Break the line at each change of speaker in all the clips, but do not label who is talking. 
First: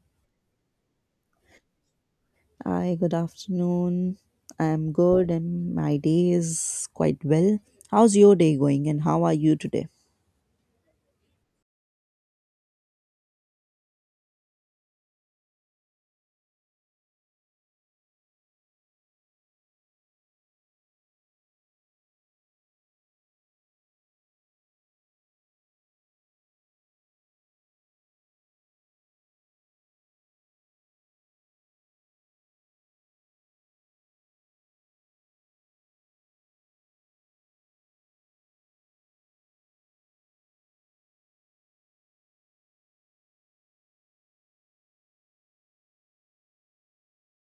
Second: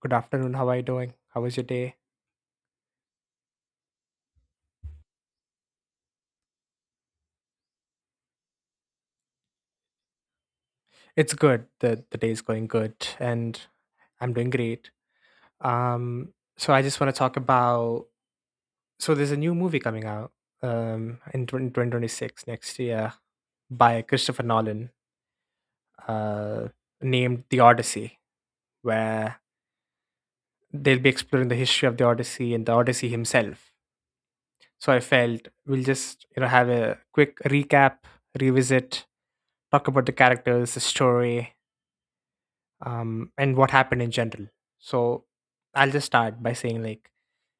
Good afternoon. How are you doing? How was your day?
Hi, good afternoon. I'm good and my day is quite well. How's your day going and how are you today?
It's good. The day is going good and I'm doing great. So I just want to talk about, so there's a new movie coming out, um in 20, 2026 next year by Christopher Nolan, uh named The Odyssey, where they'll be exploring the history of the Odyssey and the Odyssey himself. So I felt we'll just have a quick recap, revisit, talk about the characters, the story, and what happened in general. So I'll just start by saying, like,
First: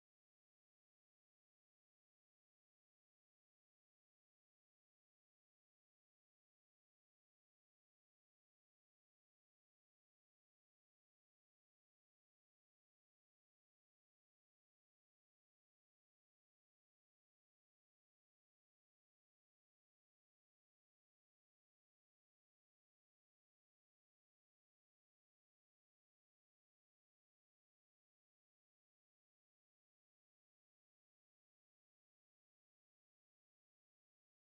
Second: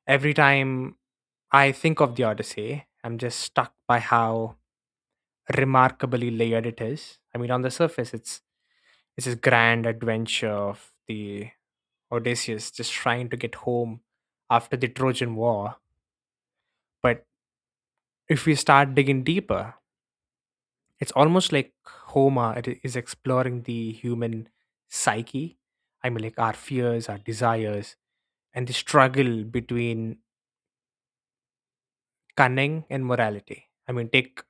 every time I think of the Odyssey, I'm just stuck by how remarkably layered it is. I mean, on the surface, it's this grand adventure of the Odysseus just trying to get home after the Trojan War. But if we start digging deeper, it's almost like Homer it is exploring the human psyche. I mean, like our fears, our desires, and the struggle between cunning and morality. I mean, take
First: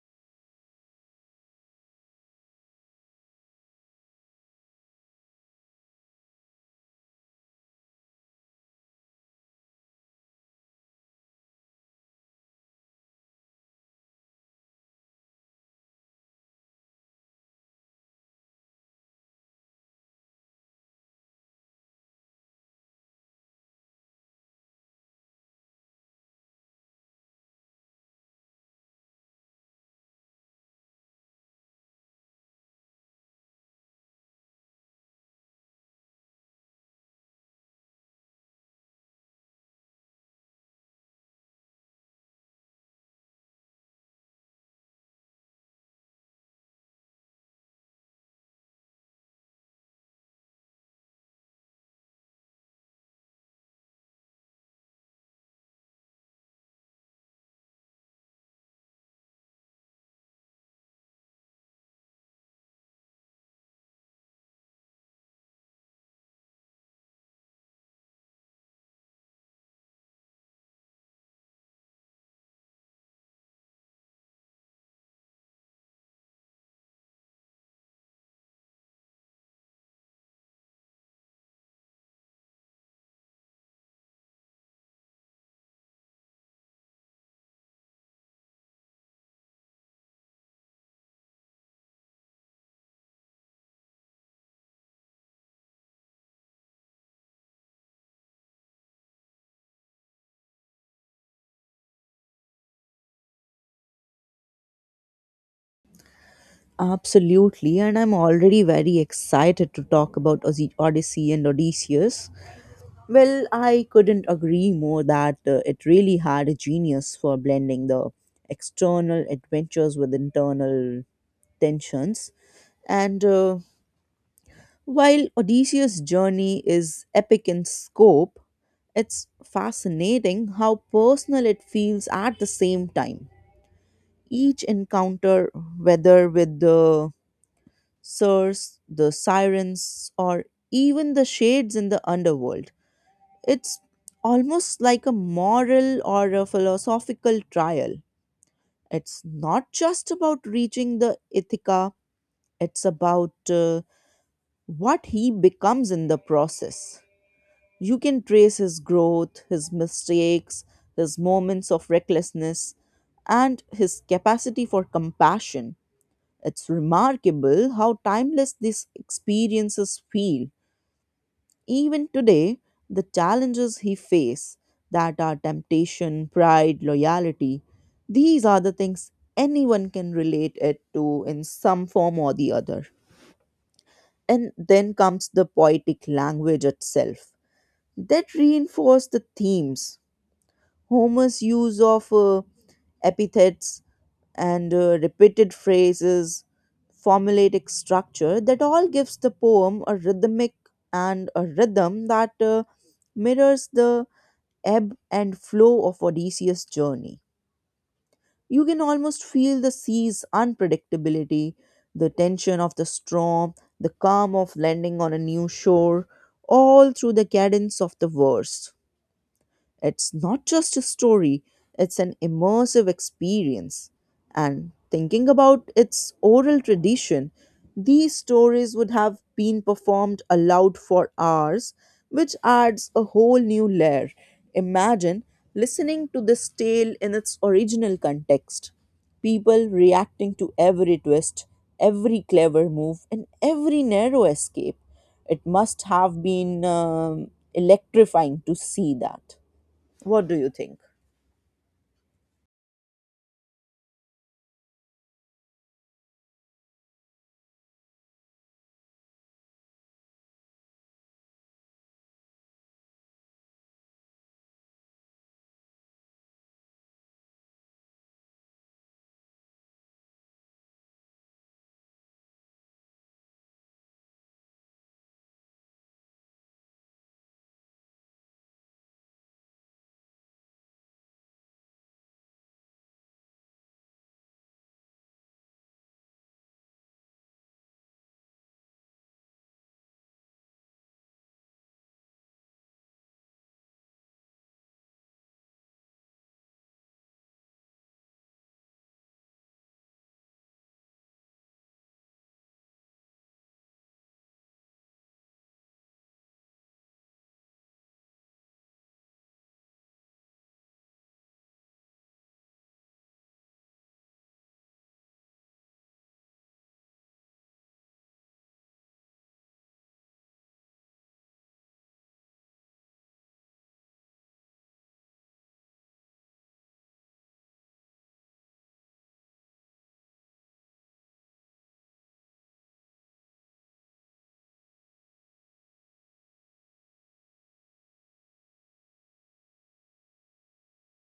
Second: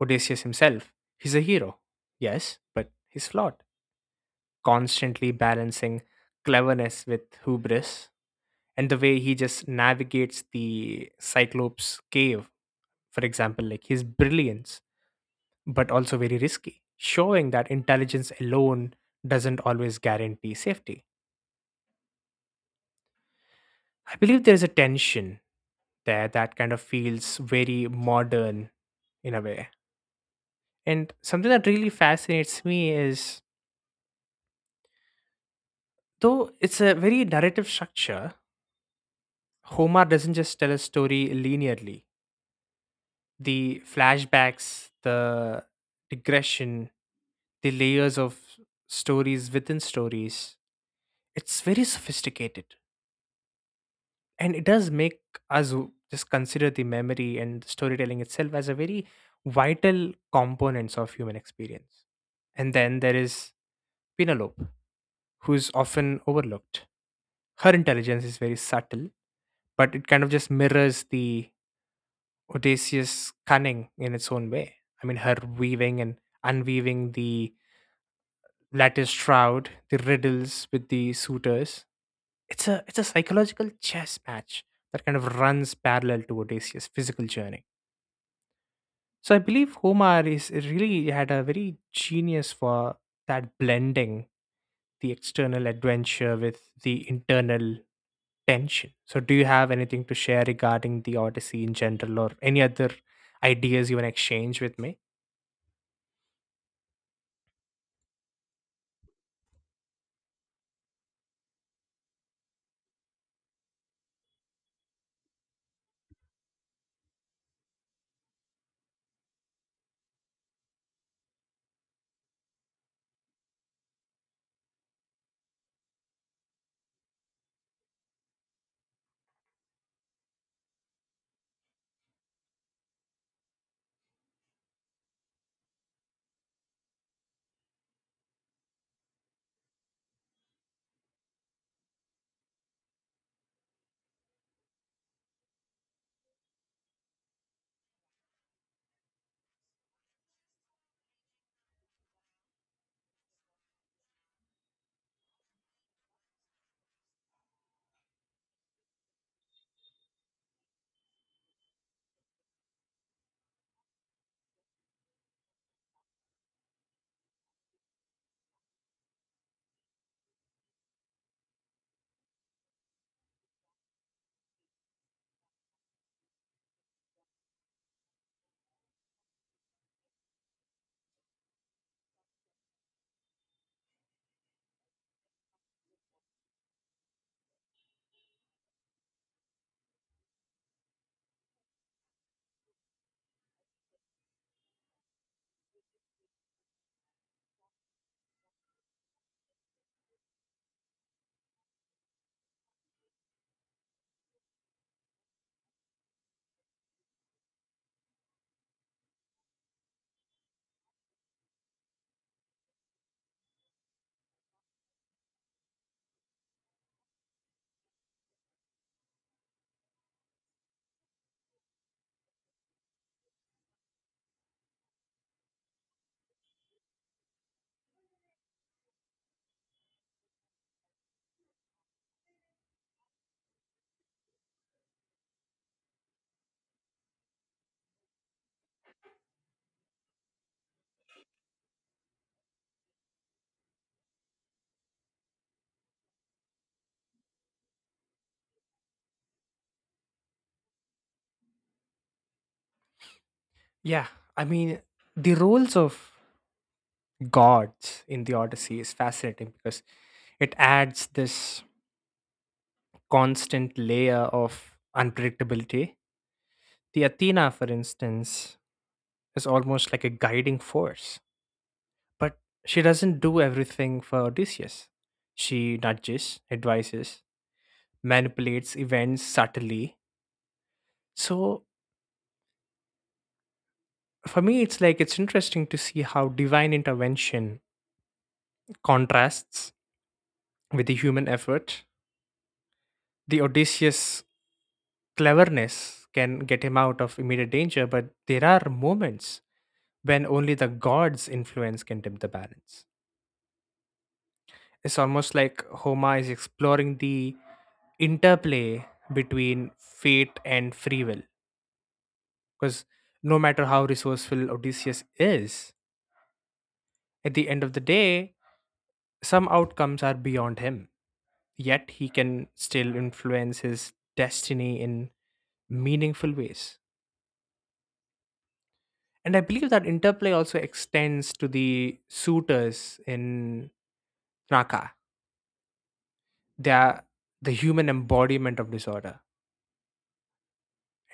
Odysseus himself. He's a hero, yes, but he's flawed, constantly balancing cleverness with hubris. And the way he just navigates the Cyclops cave, for example, like his brilliance, but also very risky, showing that intelligence alone doesn't always guarantee safety. I believe there's a tension there that kind of feels very modern in a way. And something that really fascinates me is, though it's a very narrative structure, Homer doesn't just tell a story linearly. The flashbacks, the digression, the layers of stories within stories, it's very sophisticated. And it does make just consider the memory and the storytelling itself as a very vital components of human experience. And then there is Penelope, who's often overlooked. Her intelligence is very subtle, but it kind of just mirrors the Odysseus cunning in its own way. I mean, her weaving and unweaving the lattice shroud, the riddles with the suitors. It's a psychological chess match that kind of runs parallel to Odysseus' physical journey. So I believe Homer is really had a very genius for that, blending the external adventure with the internal tension. So do you have anything to share regarding the Odyssey in general, or any other ideas you want to exchange with me?
Absolutely, and I'm already very excited to talk about Odyssey and Odysseus. Well, I couldn't agree more that it really had a genius for blending the external adventures with internal tensions. And while Odysseus' journey is epic in scope, it's fascinating how personal it feels at the same time. Each encounter, whether with the Sirens, or even the shades in the underworld, it's almost like a moral or a philosophical trial. It's not just about reaching the Ithaca, it's about what he becomes in the process. You can trace his growth, his mistakes, his moments of recklessness, and his capacity for compassion. It's remarkable how timeless these experiences feel. Even today, the challenges he faces that are temptation, pride, loyalty, these are the things anyone can relate it to in some form or the other. And then comes the poetic language itself that reinforce the themes. Homer's use of epithets and repeated phrases, formulaic structure that all gives the poem a rhythmic and a rhythm that mirrors the ebb and flow of Odysseus' journey. You can almost feel the sea's unpredictability, the tension of the storm, the calm of landing on a new shore, all through the cadence of the verse. It's not just a story, it's an immersive experience. And thinking about its oral tradition, these stories would have been performed aloud for hours, which adds a whole new layer. Imagine listening to this tale in its original context, people reacting to every twist, every clever move, and every narrow escape. It must have been electrifying to see that. What do you think?
Yeah, I mean, the roles of gods in the Odyssey is fascinating because it adds this constant layer of unpredictability. The Athena, for instance, is almost like a guiding force. But she doesn't do everything for Odysseus. She nudges, advises, manipulates events subtly. So for me, it's like it's interesting to see how divine intervention contrasts with the human effort. The Odysseus cleverness can get him out of immediate danger, but there are moments when only the gods' influence can tip the balance. It's almost like Homer is exploring the interplay between fate and free will. Because no matter how resourceful Odysseus is, at the end of the day, some outcomes are beyond him. Yet he can still influence his destiny in meaningful ways. And I believe that interplay also extends to the suitors in Naka. They are the human embodiment of disorder.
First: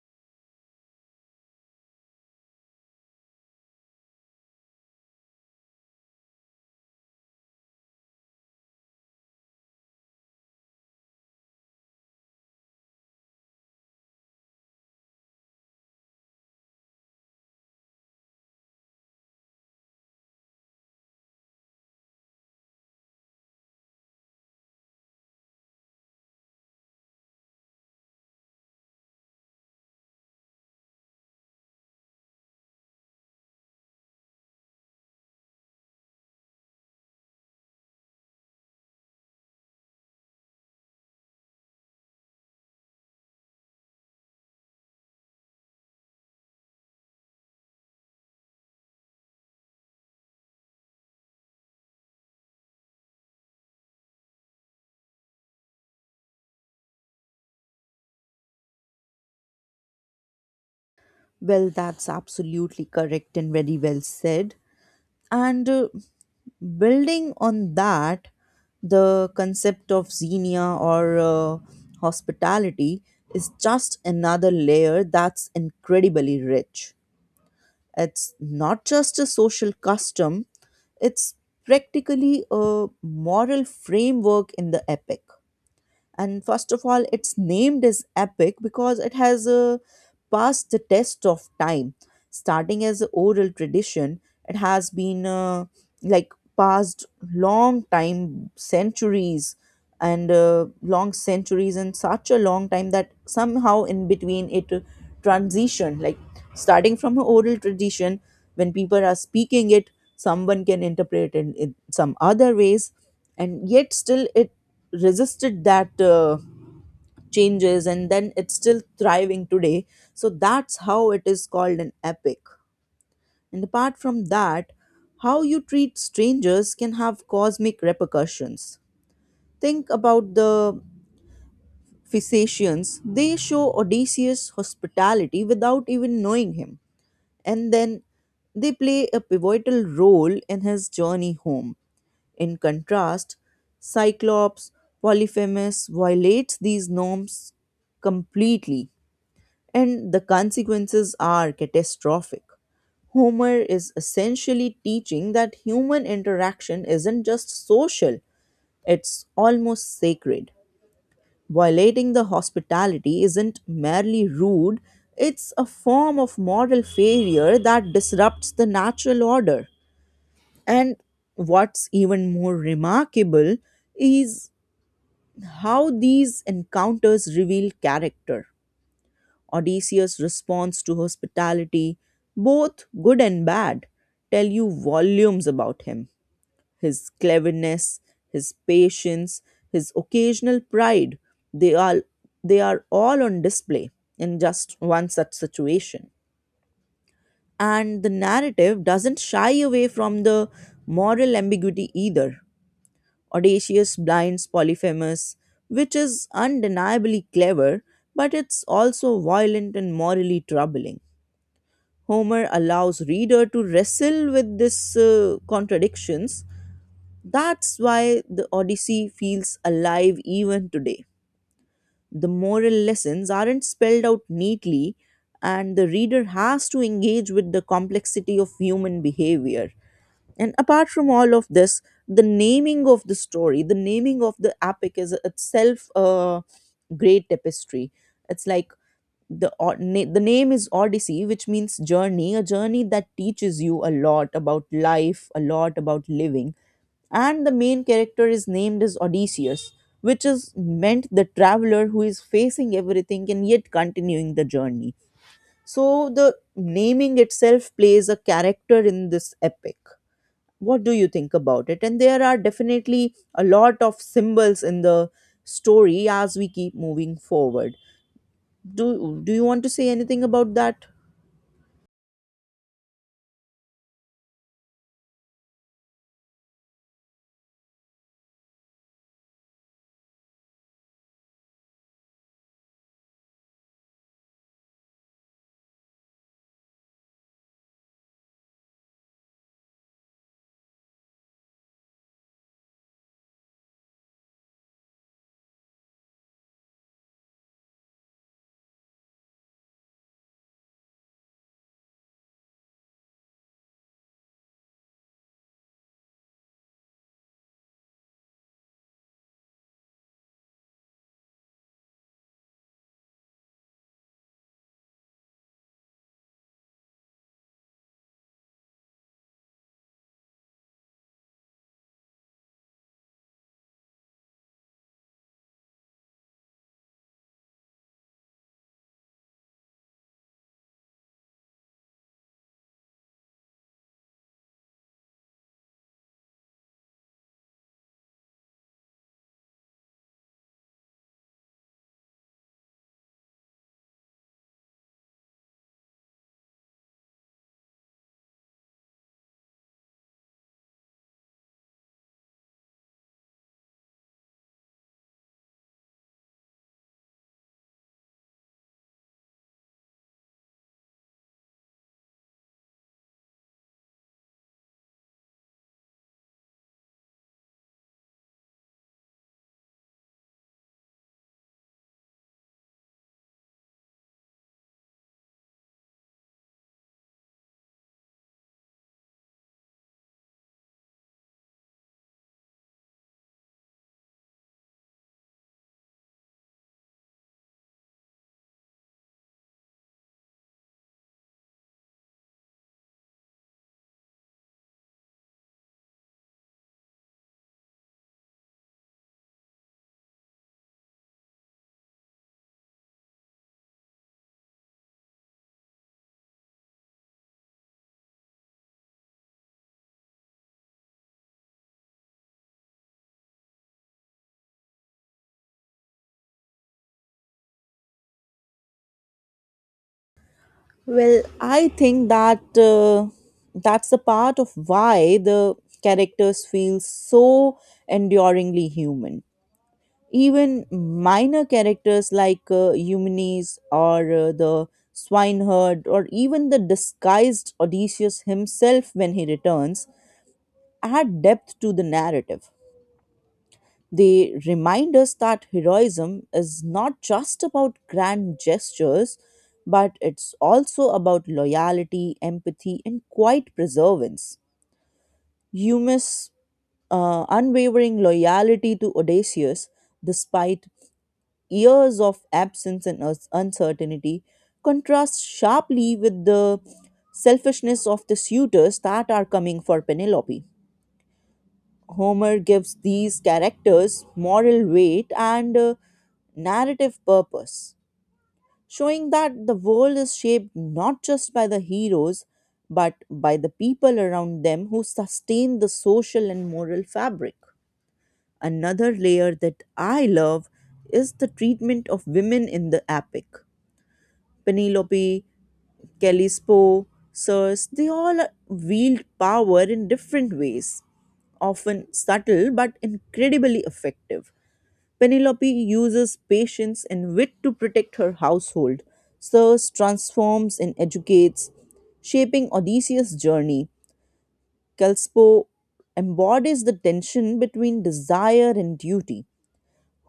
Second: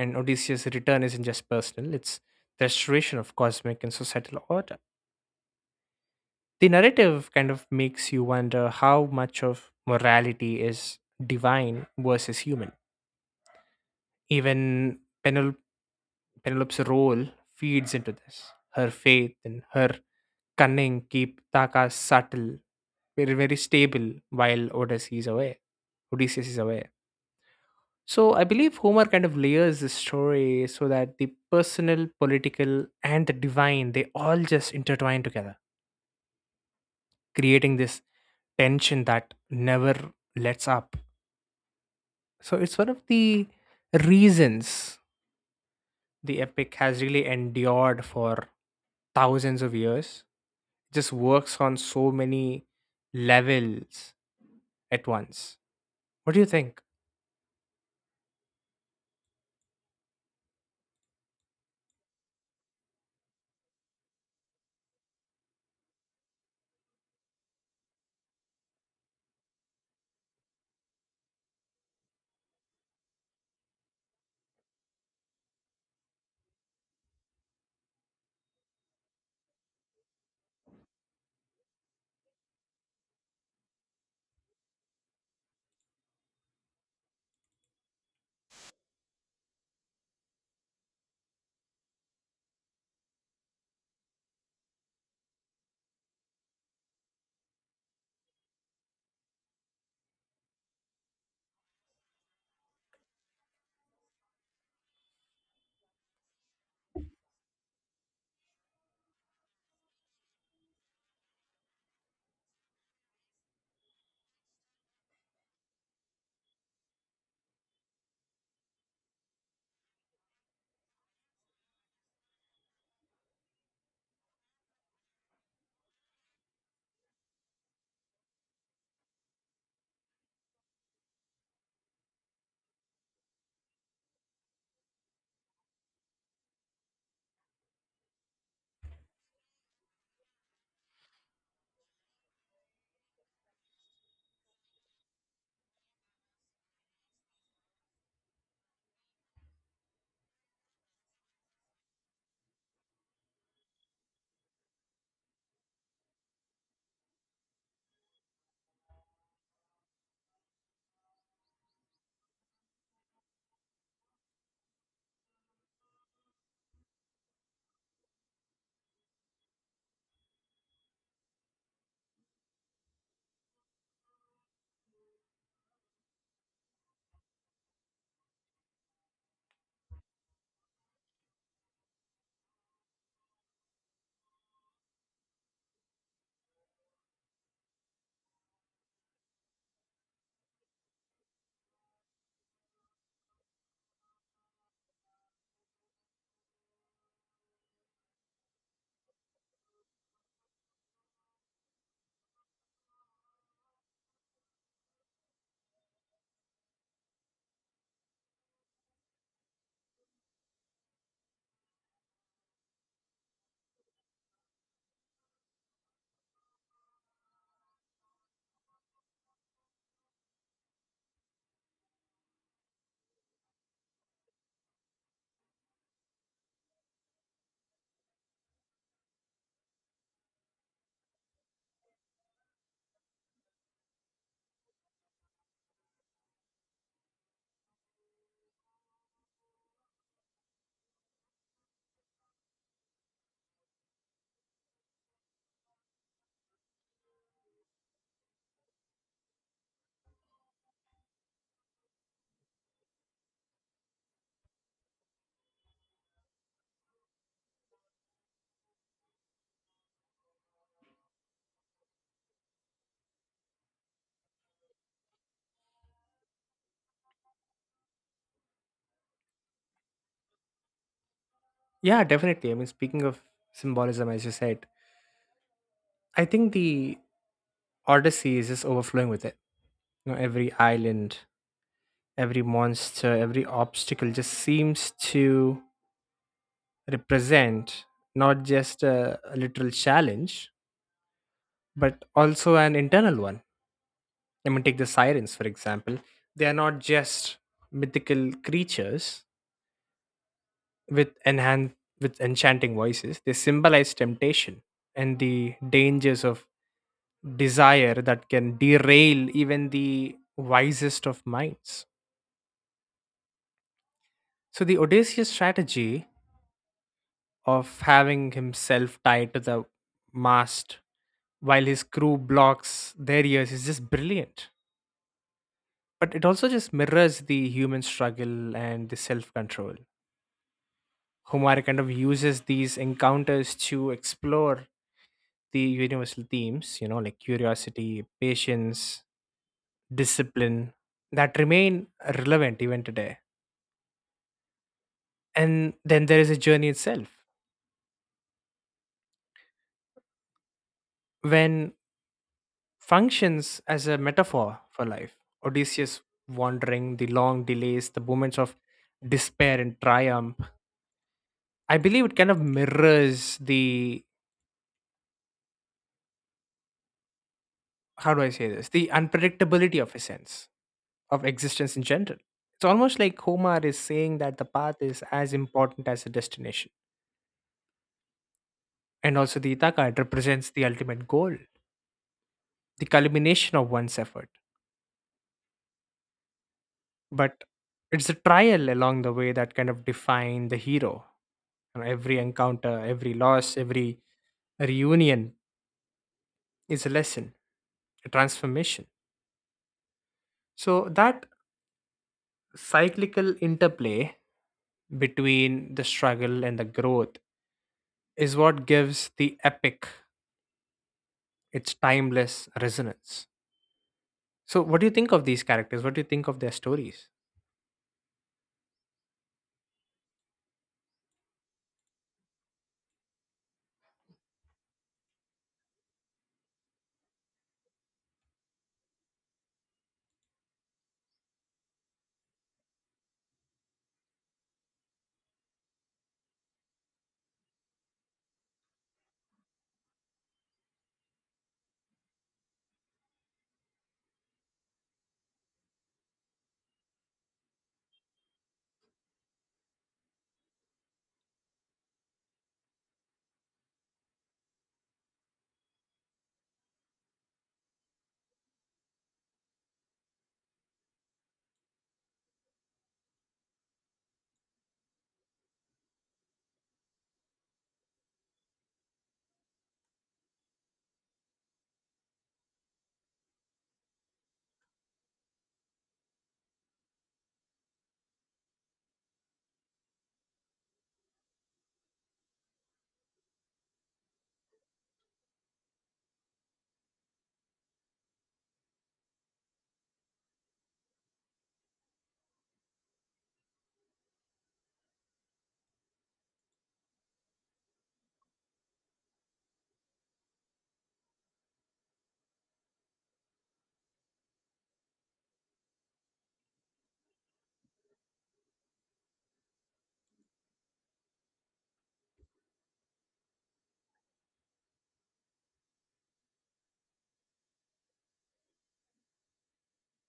And Odysseus' return isn't just personal, it's the restoration of cosmic and societal order. The narrative kind of makes you wonder how much of morality is divine versus human. Even Penelope's role feeds into this. Her faith and her cunning keep Taka subtle, very, very stable while Odysseus is away. Odysseus is away. So I believe Homer kind of layers the story so that the personal, political, and the divine, they all just intertwine together, creating this tension that never lets up. So it's one of the reasons the epic has really endured for thousands of years. It just works on so many levels at once. What do you think?
Well, that's absolutely correct and very well said. And building on that, the concept of xenia or hospitality is just another layer that's incredibly rich. It's not just a social custom, it's practically a moral framework in the epic. And first of all it's named as epic because it has passed the test of time, starting as an oral tradition. It has been like passed long time centuries and long centuries and such a long time that somehow in between it transition like starting from an oral tradition when people are speaking it someone can interpret it in some other ways, and yet still it resisted that changes, and then it's still thriving today. So that's how it is called an epic. And apart from that, how you treat strangers can have cosmic repercussions. Think about the Phaeacians; they show Odysseus hospitality without even knowing him, and then they play a pivotal role in his journey home. In contrast, Cyclops Polyphemus violates these norms completely, and the consequences are catastrophic. Homer is essentially teaching that human interaction isn't just social, it's almost sacred. Violating the hospitality isn't merely rude, it's a form of moral failure that disrupts the natural order. And what's even more remarkable is how these encounters reveal character. Odysseus' response to hospitality, both good and bad, tell you volumes about him. His cleverness, his patience, his occasional pride, they are, they are all on display in just one such situation. And the narrative doesn't shy away from the moral ambiguity either. Audacious blinds Polyphemus, which is undeniably clever, but it's also violent and morally troubling. Homer allows reader to wrestle with these contradictions. That's why the Odyssey feels alive even today. The moral lessons aren't spelled out neatly, and the reader has to engage with the complexity of human behavior. And apart from all of this, the naming of the story, the naming of the epic is itself a great tapestry. It's like the name is Odyssey, which means journey, a journey that teaches you a lot about life, a lot about living. And the main character is named as Odysseus, which is meant the traveler who is facing everything and yet continuing the journey. So the naming itself plays a character in this epic. What do you think about it? And there are definitely a lot of symbols in the story as we keep moving forward. Do you want to say anything about that?
Yeah, definitely. I mean, speaking of symbolism, as you said, I think the Odyssey is just overflowing with it. You know, every island, every monster, every obstacle just seems to represent not just a literal challenge, but also an internal one. I mean, take the sirens, for example. They are not just mythical creatures with enhan- with enchanting voices. They symbolize temptation and the dangers of desire that can derail even the wisest of minds. So the Odysseus strategy of having himself tied to the mast while his crew blocks their ears is just brilliant. But it also just mirrors the human struggle and the self control. Humar kind of uses these encounters to explore the universal themes, you know, like curiosity, patience, discipline, that remain relevant even today. And then there is a journey itself, when functions as a metaphor for life. Odysseus wandering, the long delays, the moments of despair and triumph. I believe it kind of mirrors the, how do I say this? The unpredictability of a sense of existence in general. It's almost like Homer is saying that the path is as important as the destination. And also the Ithaca, it represents the ultimate goal, the culmination of one's effort. But it's the trial along the way that kind of define the hero. And every encounter, every loss, every reunion is a lesson, a transformation. So that cyclical interplay between the struggle and the growth is what gives the epic its timeless resonance. So, what do you think of these characters? What do you think of their stories?
Well, I think that that's the part of why the characters feel so enduringly human. Even minor characters like Eumenes or the swineherd or even the disguised Odysseus himself when he returns add depth to the narrative. They remind us that heroism is not just about grand gestures, but it's also about loyalty, empathy, and quiet perseverance. Eumaeus' unwavering loyalty to Odysseus, despite years of absence and uncertainty, contrasts sharply with the selfishness of the suitors that are coming for Penelope. Homer gives these characters moral weight and narrative purpose, showing that the world is shaped not just by the heroes but by the people around them who sustain the social and moral fabric. Another layer that I love is the treatment of women in the epic. Penelope, Callisto, Circe, they all wield power in different ways, often subtle but incredibly effective. Penelope uses patience and wit to protect her household. Circe transforms and educates, shaping Odysseus' journey. Callisto embodies the tension between desire and duty.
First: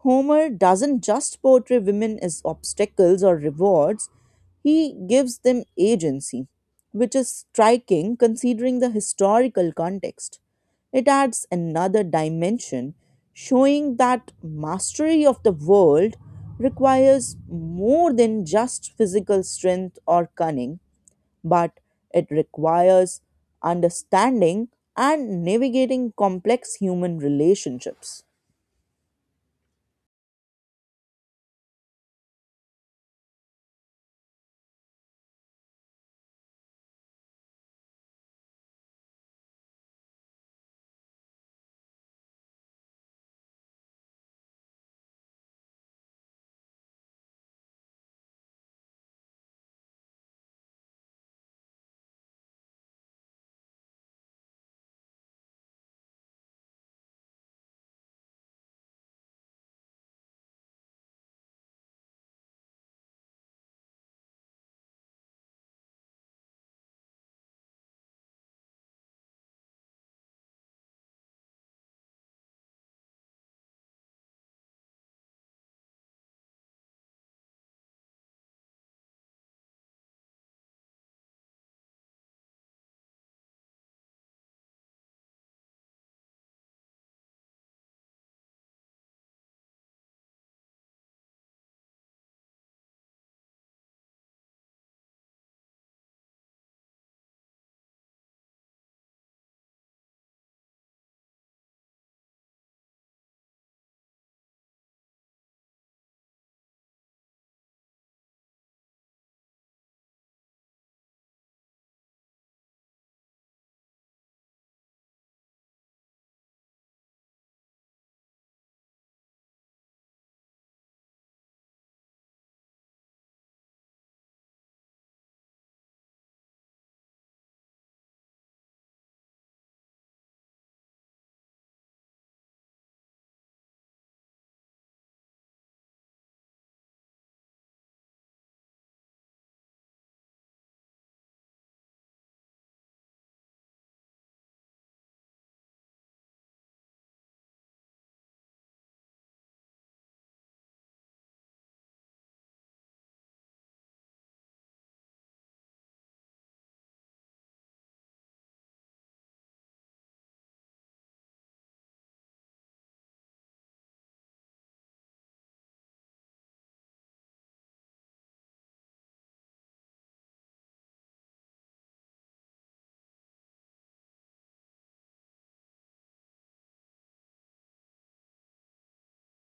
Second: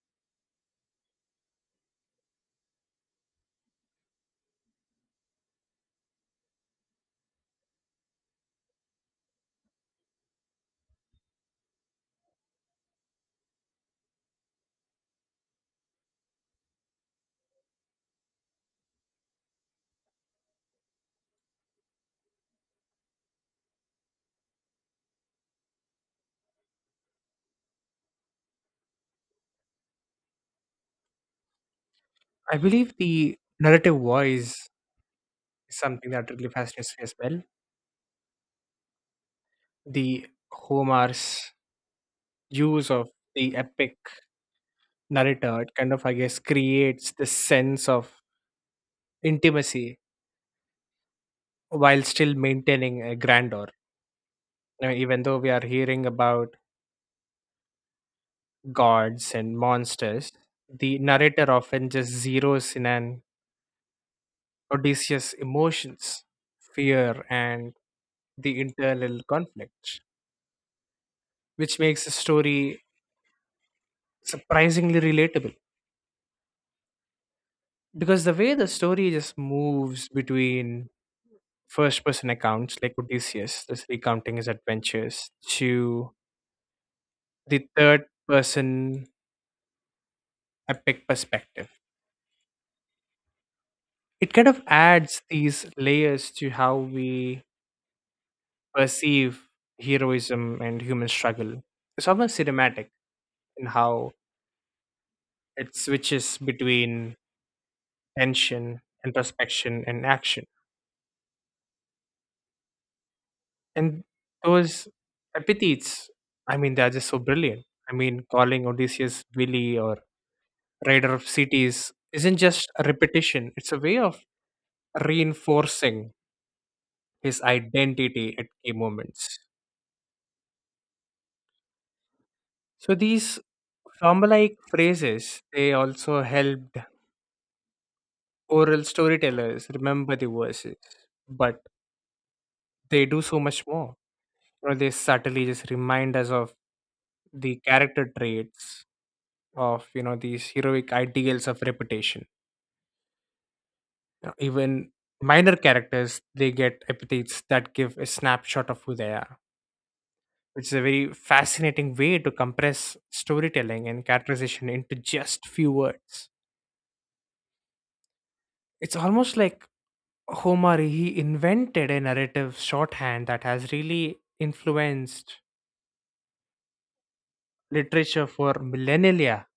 Homer doesn't just portray women as obstacles or rewards, he gives them agency, which is striking considering the historical context. It adds another dimension, showing that mastery of the world requires more than just physical strength or cunning, but it requires understanding and navigating complex human relationships.
I believe the narrative voice is something that really fascinates me as well. The Homer's use of the epic narrator, it kind of, I guess, creates this sense of intimacy while still maintaining a grandeur. Now, even though we are hearing about gods and monsters, the narrator often just zeroes in on Odysseus' emotions, fear, and the internal conflict, which makes the story surprisingly relatable. Because the way the story just moves between first person accounts, like Odysseus just recounting his adventures, to the third person epic perspective, it kind of adds these layers to how we perceive heroism and human struggle. It's almost cinematic in how it switches between tension, introspection, and action. And those epithets, I mean, they're just so brilliant. I mean, calling Odysseus Willy or Rider of Cities isn't just a repetition, it's a way of reinforcing his identity at key moments. So these Rama-like phrases, they also helped oral storytellers remember the verses, but they do so much more. You know, they subtly just remind us of the character traits of, you know, these heroic ideals of reputation. You know, even minor characters, they get epithets that give a snapshot of who they are, which is a very fascinating way to compress storytelling and characterization into just few words. It's almost like Homer he invented a narrative shorthand that has really influenced literature for millennia.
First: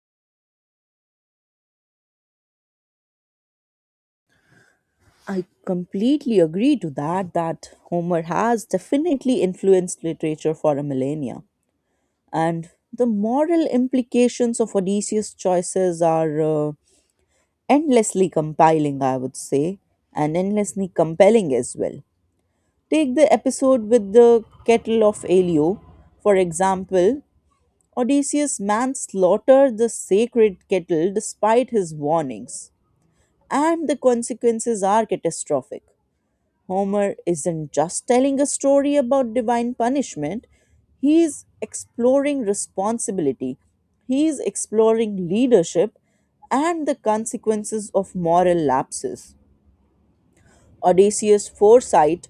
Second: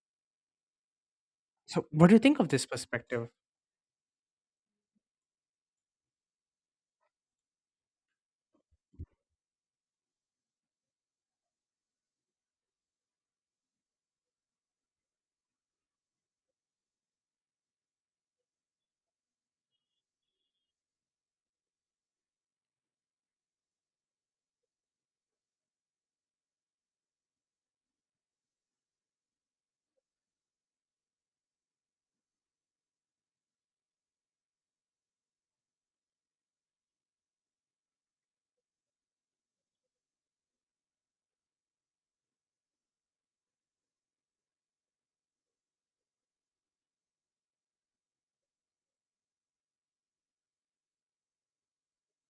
So, what do you think of this perspective?
I completely agree to that that Homer has definitely influenced literature for a millennia, and the moral implications of Odysseus' choices are endlessly compiling I would say, and endlessly compelling as well. Take the episode with the kettle of Elio, for example. Odysseus manslaughter the sacred kettle despite his warnings, and the consequences are catastrophic. Homer isn't just telling a story about divine punishment, he is exploring responsibility, he is exploring leadership and the consequences of moral lapses. Odysseus' foresight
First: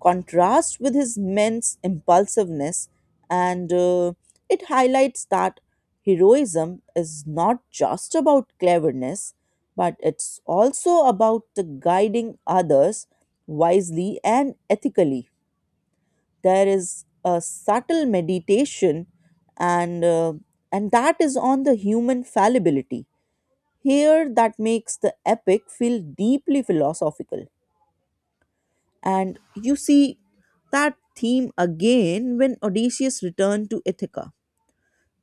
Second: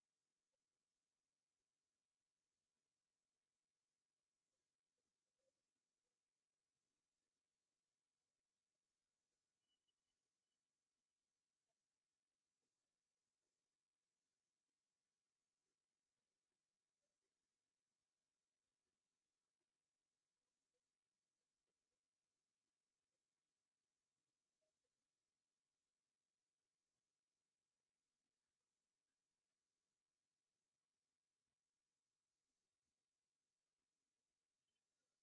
contrasts with his men's impulsiveness, and it highlights that heroism is not just about cleverness, but it's also about the guiding others wisely and ethically. There is a subtle meditation, and uh, and that is on the human fallibility here that makes the epic feel deeply philosophical. And you see that theme again when Odysseus returned to Ithaca.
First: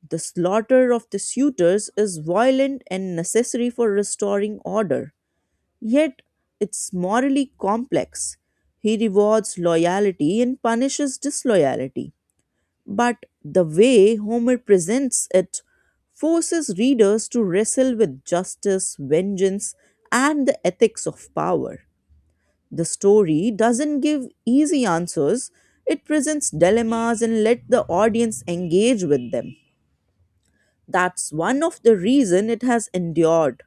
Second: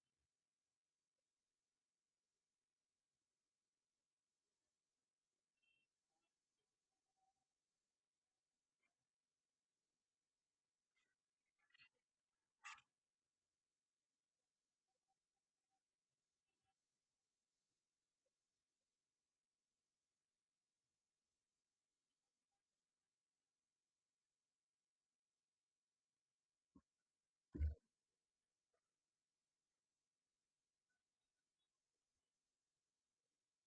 The slaughter of the suitors is violent and necessary for restoring order, yet it's morally complex. He rewards loyalty and punishes disloyalty. But the way Homer presents it forces readers to wrestle with justice, vengeance, and the ethics of power. The story doesn't give easy answers, it presents dilemmas and let the audience engage with them. That's one of the reason it has endured.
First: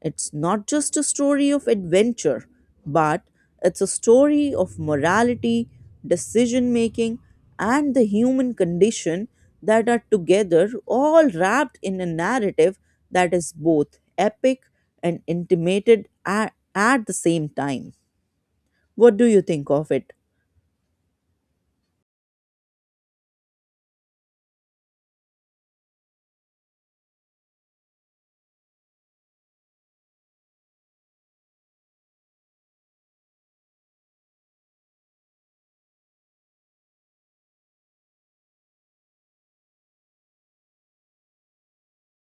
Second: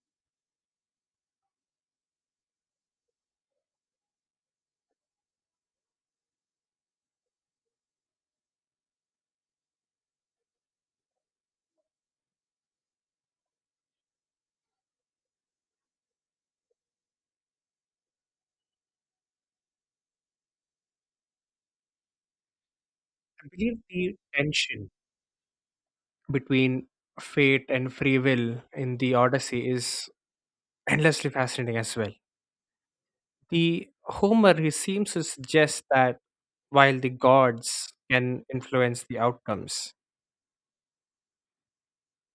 It's not just a story of adventure, but it's a story of morality, decision making, and the human condition that are together all wrapped in a narrative that is both epic and intimated at the same time. What do you think of it?
I believe the tension between fate and free will in the Odyssey is endlessly fascinating as well. The Homer, he seems to suggest that while the gods can influence the outcomes,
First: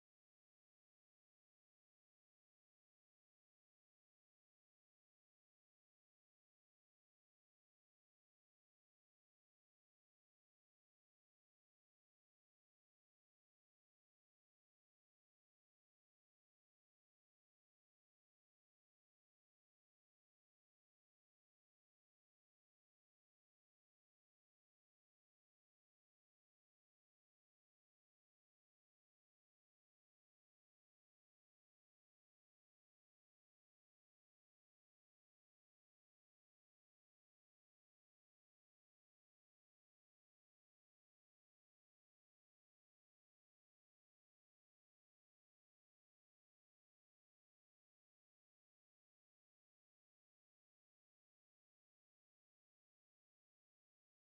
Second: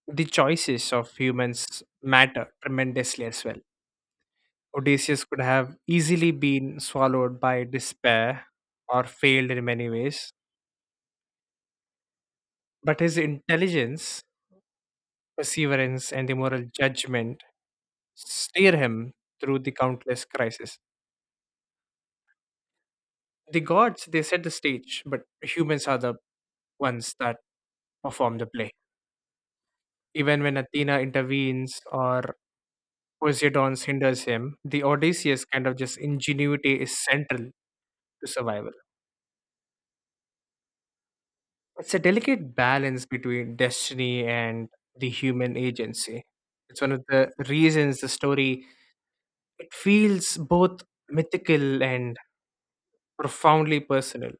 the choices of humans matter tremendously as well. Odysseus could have easily been swallowed by despair or failed in many ways, but his intelligence, perseverance, and immoral judgment steer him through the countless crises. The gods, they set the stage, but humans are the ones that perform the play. Even when Athena intervenes or Poseidon hinders him, the Odysseus kind of just ingenuity is central to survival. It's a delicate balance between destiny and the human agency. It's one of the reasons the story it feels both mythical and profoundly personal.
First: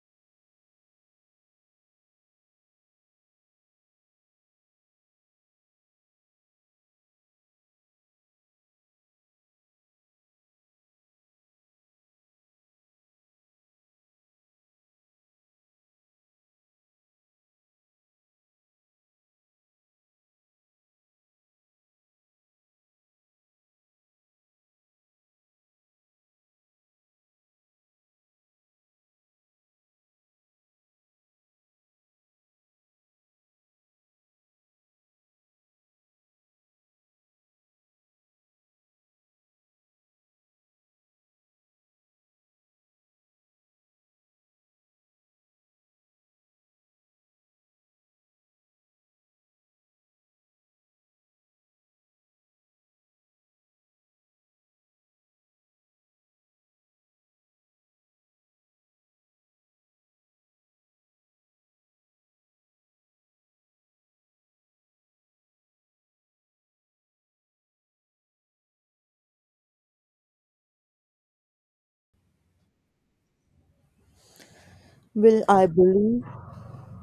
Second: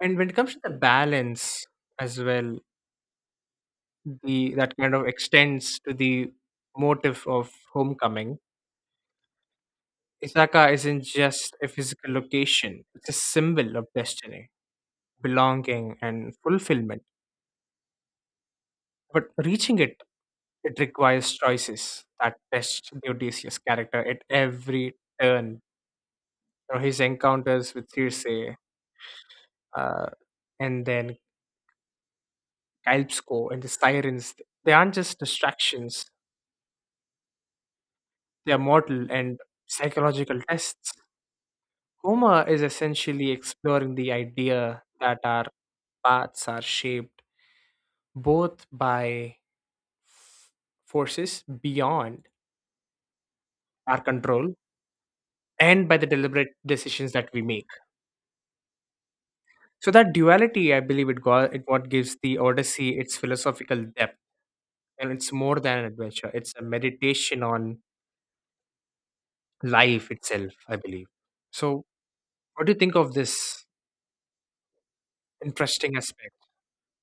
And when it comes to the balance as well, the that kind of extends to the motive of homecoming. Isaka isn't just a physical location; it's a symbol of destiny, belonging, and fulfillment. But reaching it, it requires choices that test Odysseus' character at every turn. You know, his encounters with Circe, uh, and then Calypso and the sirens, they aren't just distractions, they are mortal and psychological tests. Homer is essentially exploring the idea that our paths are shaped both by forces beyond our control and by the deliberate decisions that we make. So that duality, I believe, it got it what gives the Odyssey its philosophical depth, and it's more than an adventure; it's a meditation on life itself, I believe. So, what do you think of this
Will I
interesting
believe?
aspect?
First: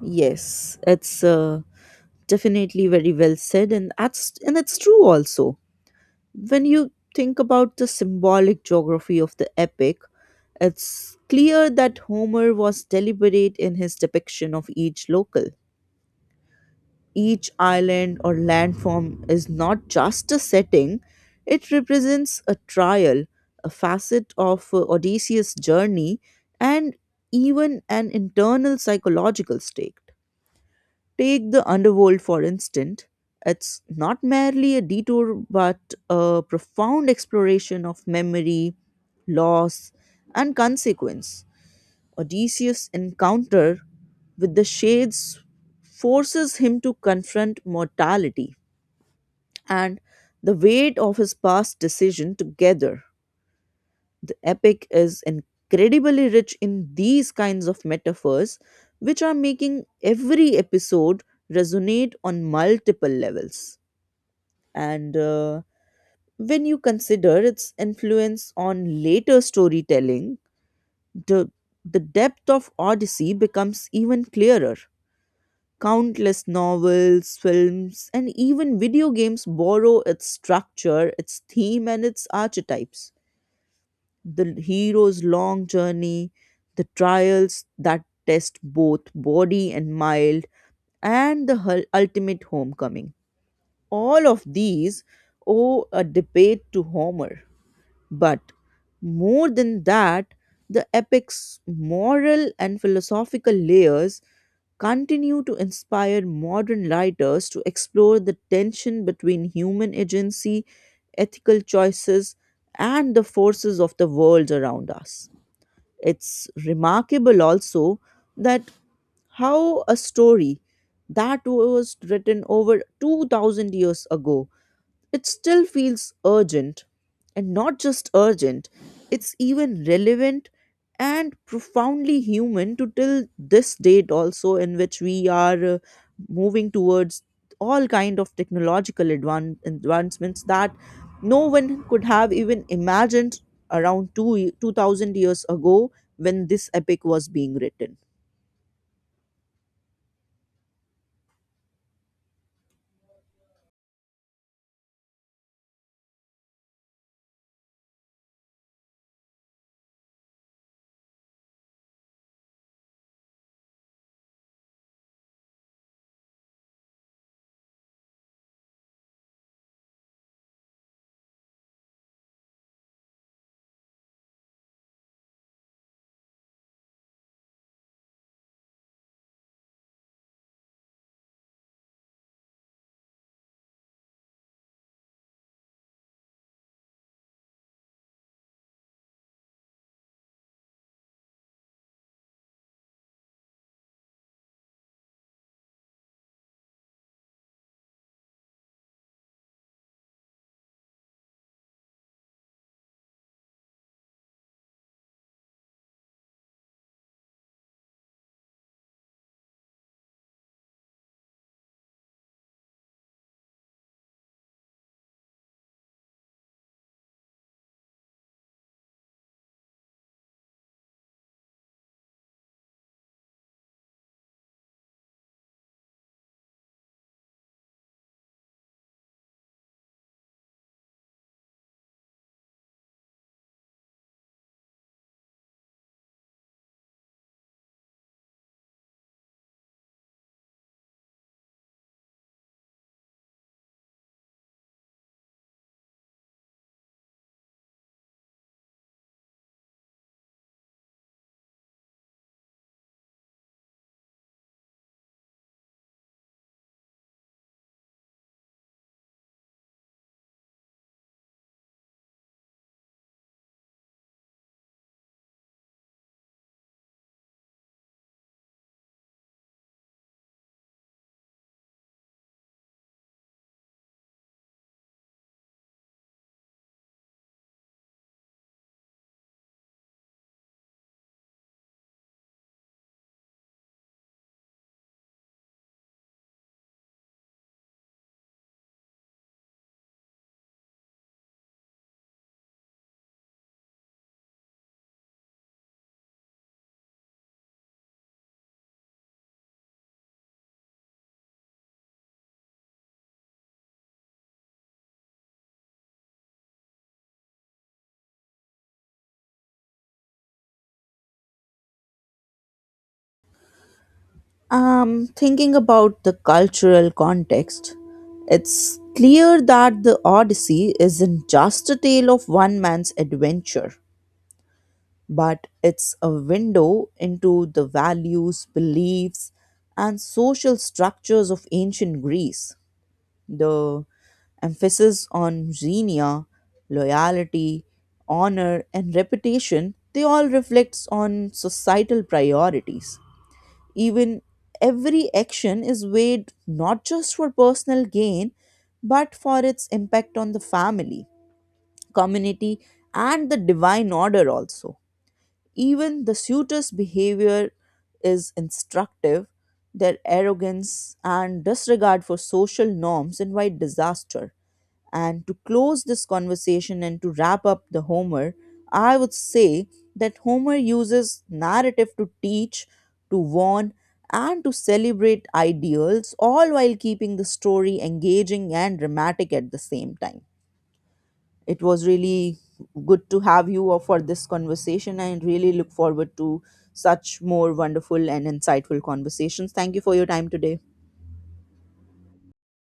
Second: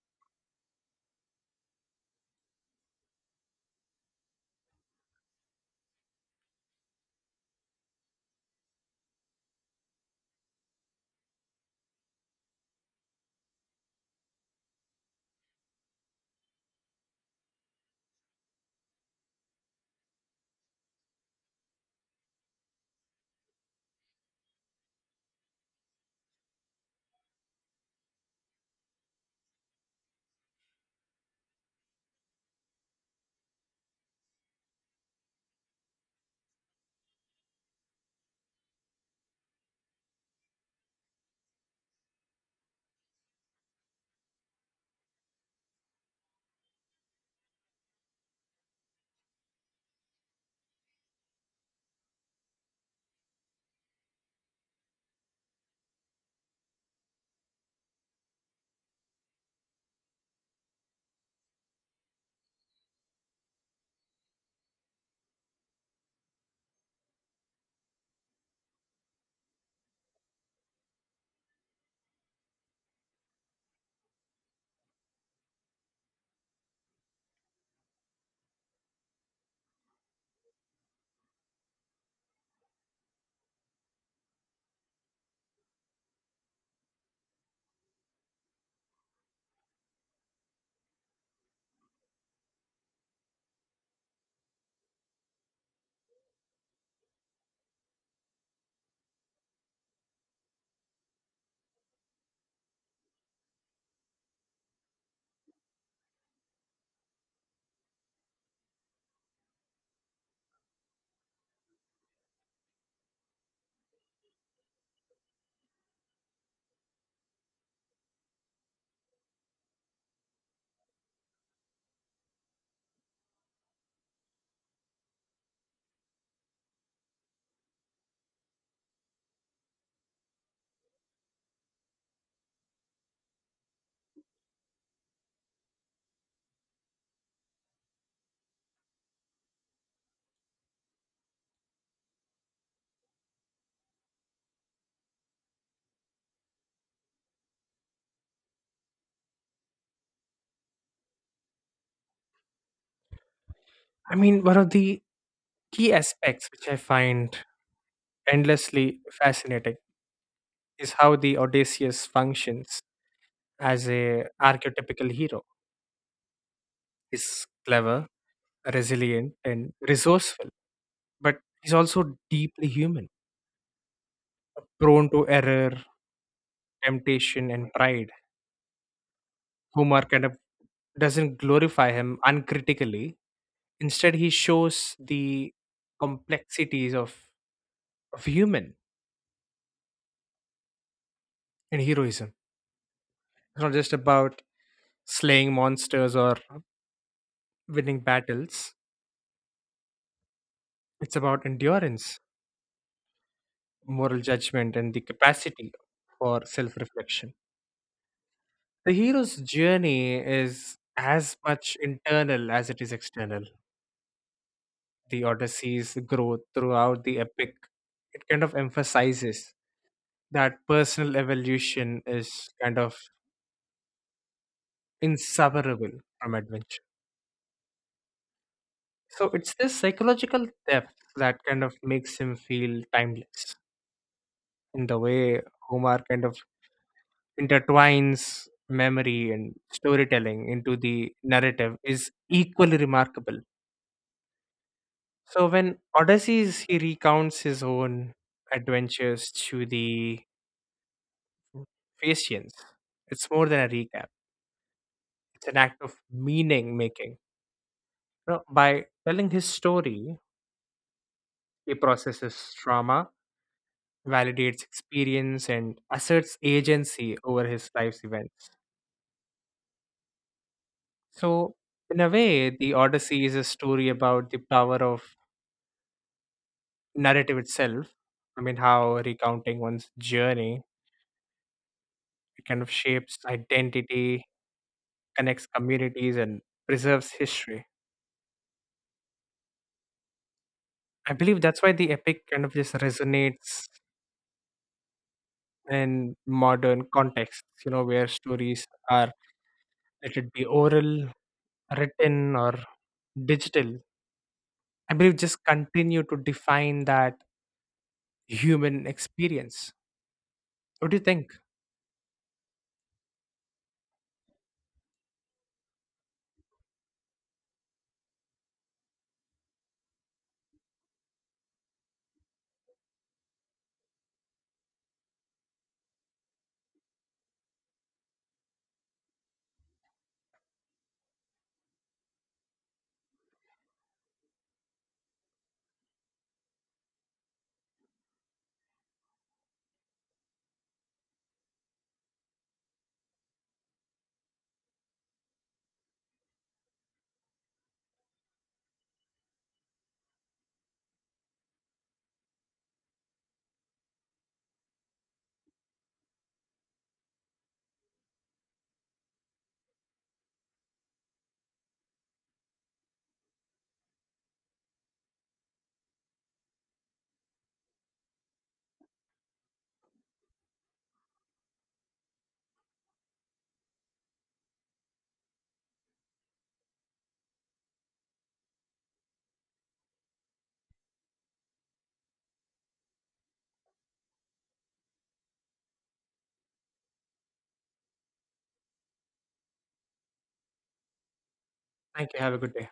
Yes, it's definitely very well said, and that's and it's true also. When you think about the symbolic geography of the epic, it's clear that Homer was deliberate in his depiction of each local. Each island or landform is not just a setting; it represents a trial, a facet of Odysseus' journey, and even an internal psychological state. Take the underworld for instance. It's not merely a detour, but a profound exploration of memory, loss, and consequence. Odysseus' encounter with the shades forces him to confront mortality and the weight of his past decision together. The epic is incredibly rich in these kinds of metaphors, which are making every episode resonate on multiple levels. And when you consider its influence on later storytelling, the, the depth of Odyssey becomes even clearer. Countless novels, films, and even video games borrow its structure, its theme, and its archetypes, the hero's long journey, the trials that test both body and mind, and the ultimate homecoming. All of these owe a debate to Homer. But more than that, the epic's moral and philosophical layers continue to inspire modern writers to explore the tension between human agency, ethical choices, and the forces of the world around us. It's remarkable also that how a story that was written over 2000 years ago it still feels urgent, and not just urgent, it's even relevant and profoundly human to till this date also, in which we are moving towards all kind of technological advancements that no one could have even imagined around 2000 years ago when this epic was being written.
I mean, one of the key aspects which I find endlessly fascinating is how the Odysseus functions as a archetypical hero. He's clever, resilient, and resourceful, but he's also deeply human, prone to error, temptation, and pride. Homer kind of doesn't glorify him uncritically. Instead, he shows the complexities of human and heroism. It's not just about slaying monsters or winning battles, it's about endurance, moral judgment, and the capacity for self reflection. The hero's journey is as much internal as it is external. The Odyssey's growth throughout the epic, it kind of emphasizes that personal evolution is kind of inseparable from adventure. So it's this psychological depth that kind of makes him feel timeless in the way Homer kind of intertwines memory and storytelling into the narrative is equally remarkable. So when Odysseus he recounts his own adventures to the Patience, it's more than a recap. It's an act of meaning making. You know, by telling his story, he processes trauma, validates experience, and asserts agency over his life's events. So, in a way, the Odyssey is a story about the power of narrative itself. I mean, how recounting one's journey, it kind of shapes identity, connects communities, and preserves history. I believe that's why the epic kind of just resonates in modern contexts, you know, where stories are, let it be oral, written, or digital, I believe just continue to define that human experience. What do you think?
Thinking about the cultural context, it's clear that the Odyssey isn't just a tale of one man's adventure, but it's a window into the values, beliefs, and social structures of ancient Greece. The emphasis on xenia, loyalty, honor, and reputation, they all reflects on societal priorities. Even every action is weighed not just for personal gain, but for its impact on the family, community, and the divine order also. Even the suitor's behavior is instructive. Their arrogance and disregard for social norms invite disaster. And to close this conversation and to wrap up the Homer, I would say that Homer uses narrative to teach, to warn, and to celebrate ideals, all while keeping the story engaging and dramatic at the same time. It was really good to have you all for this conversation. I really look forward to such more wonderful and insightful conversations. Thank you for your time today.
Thank you. Have a good day.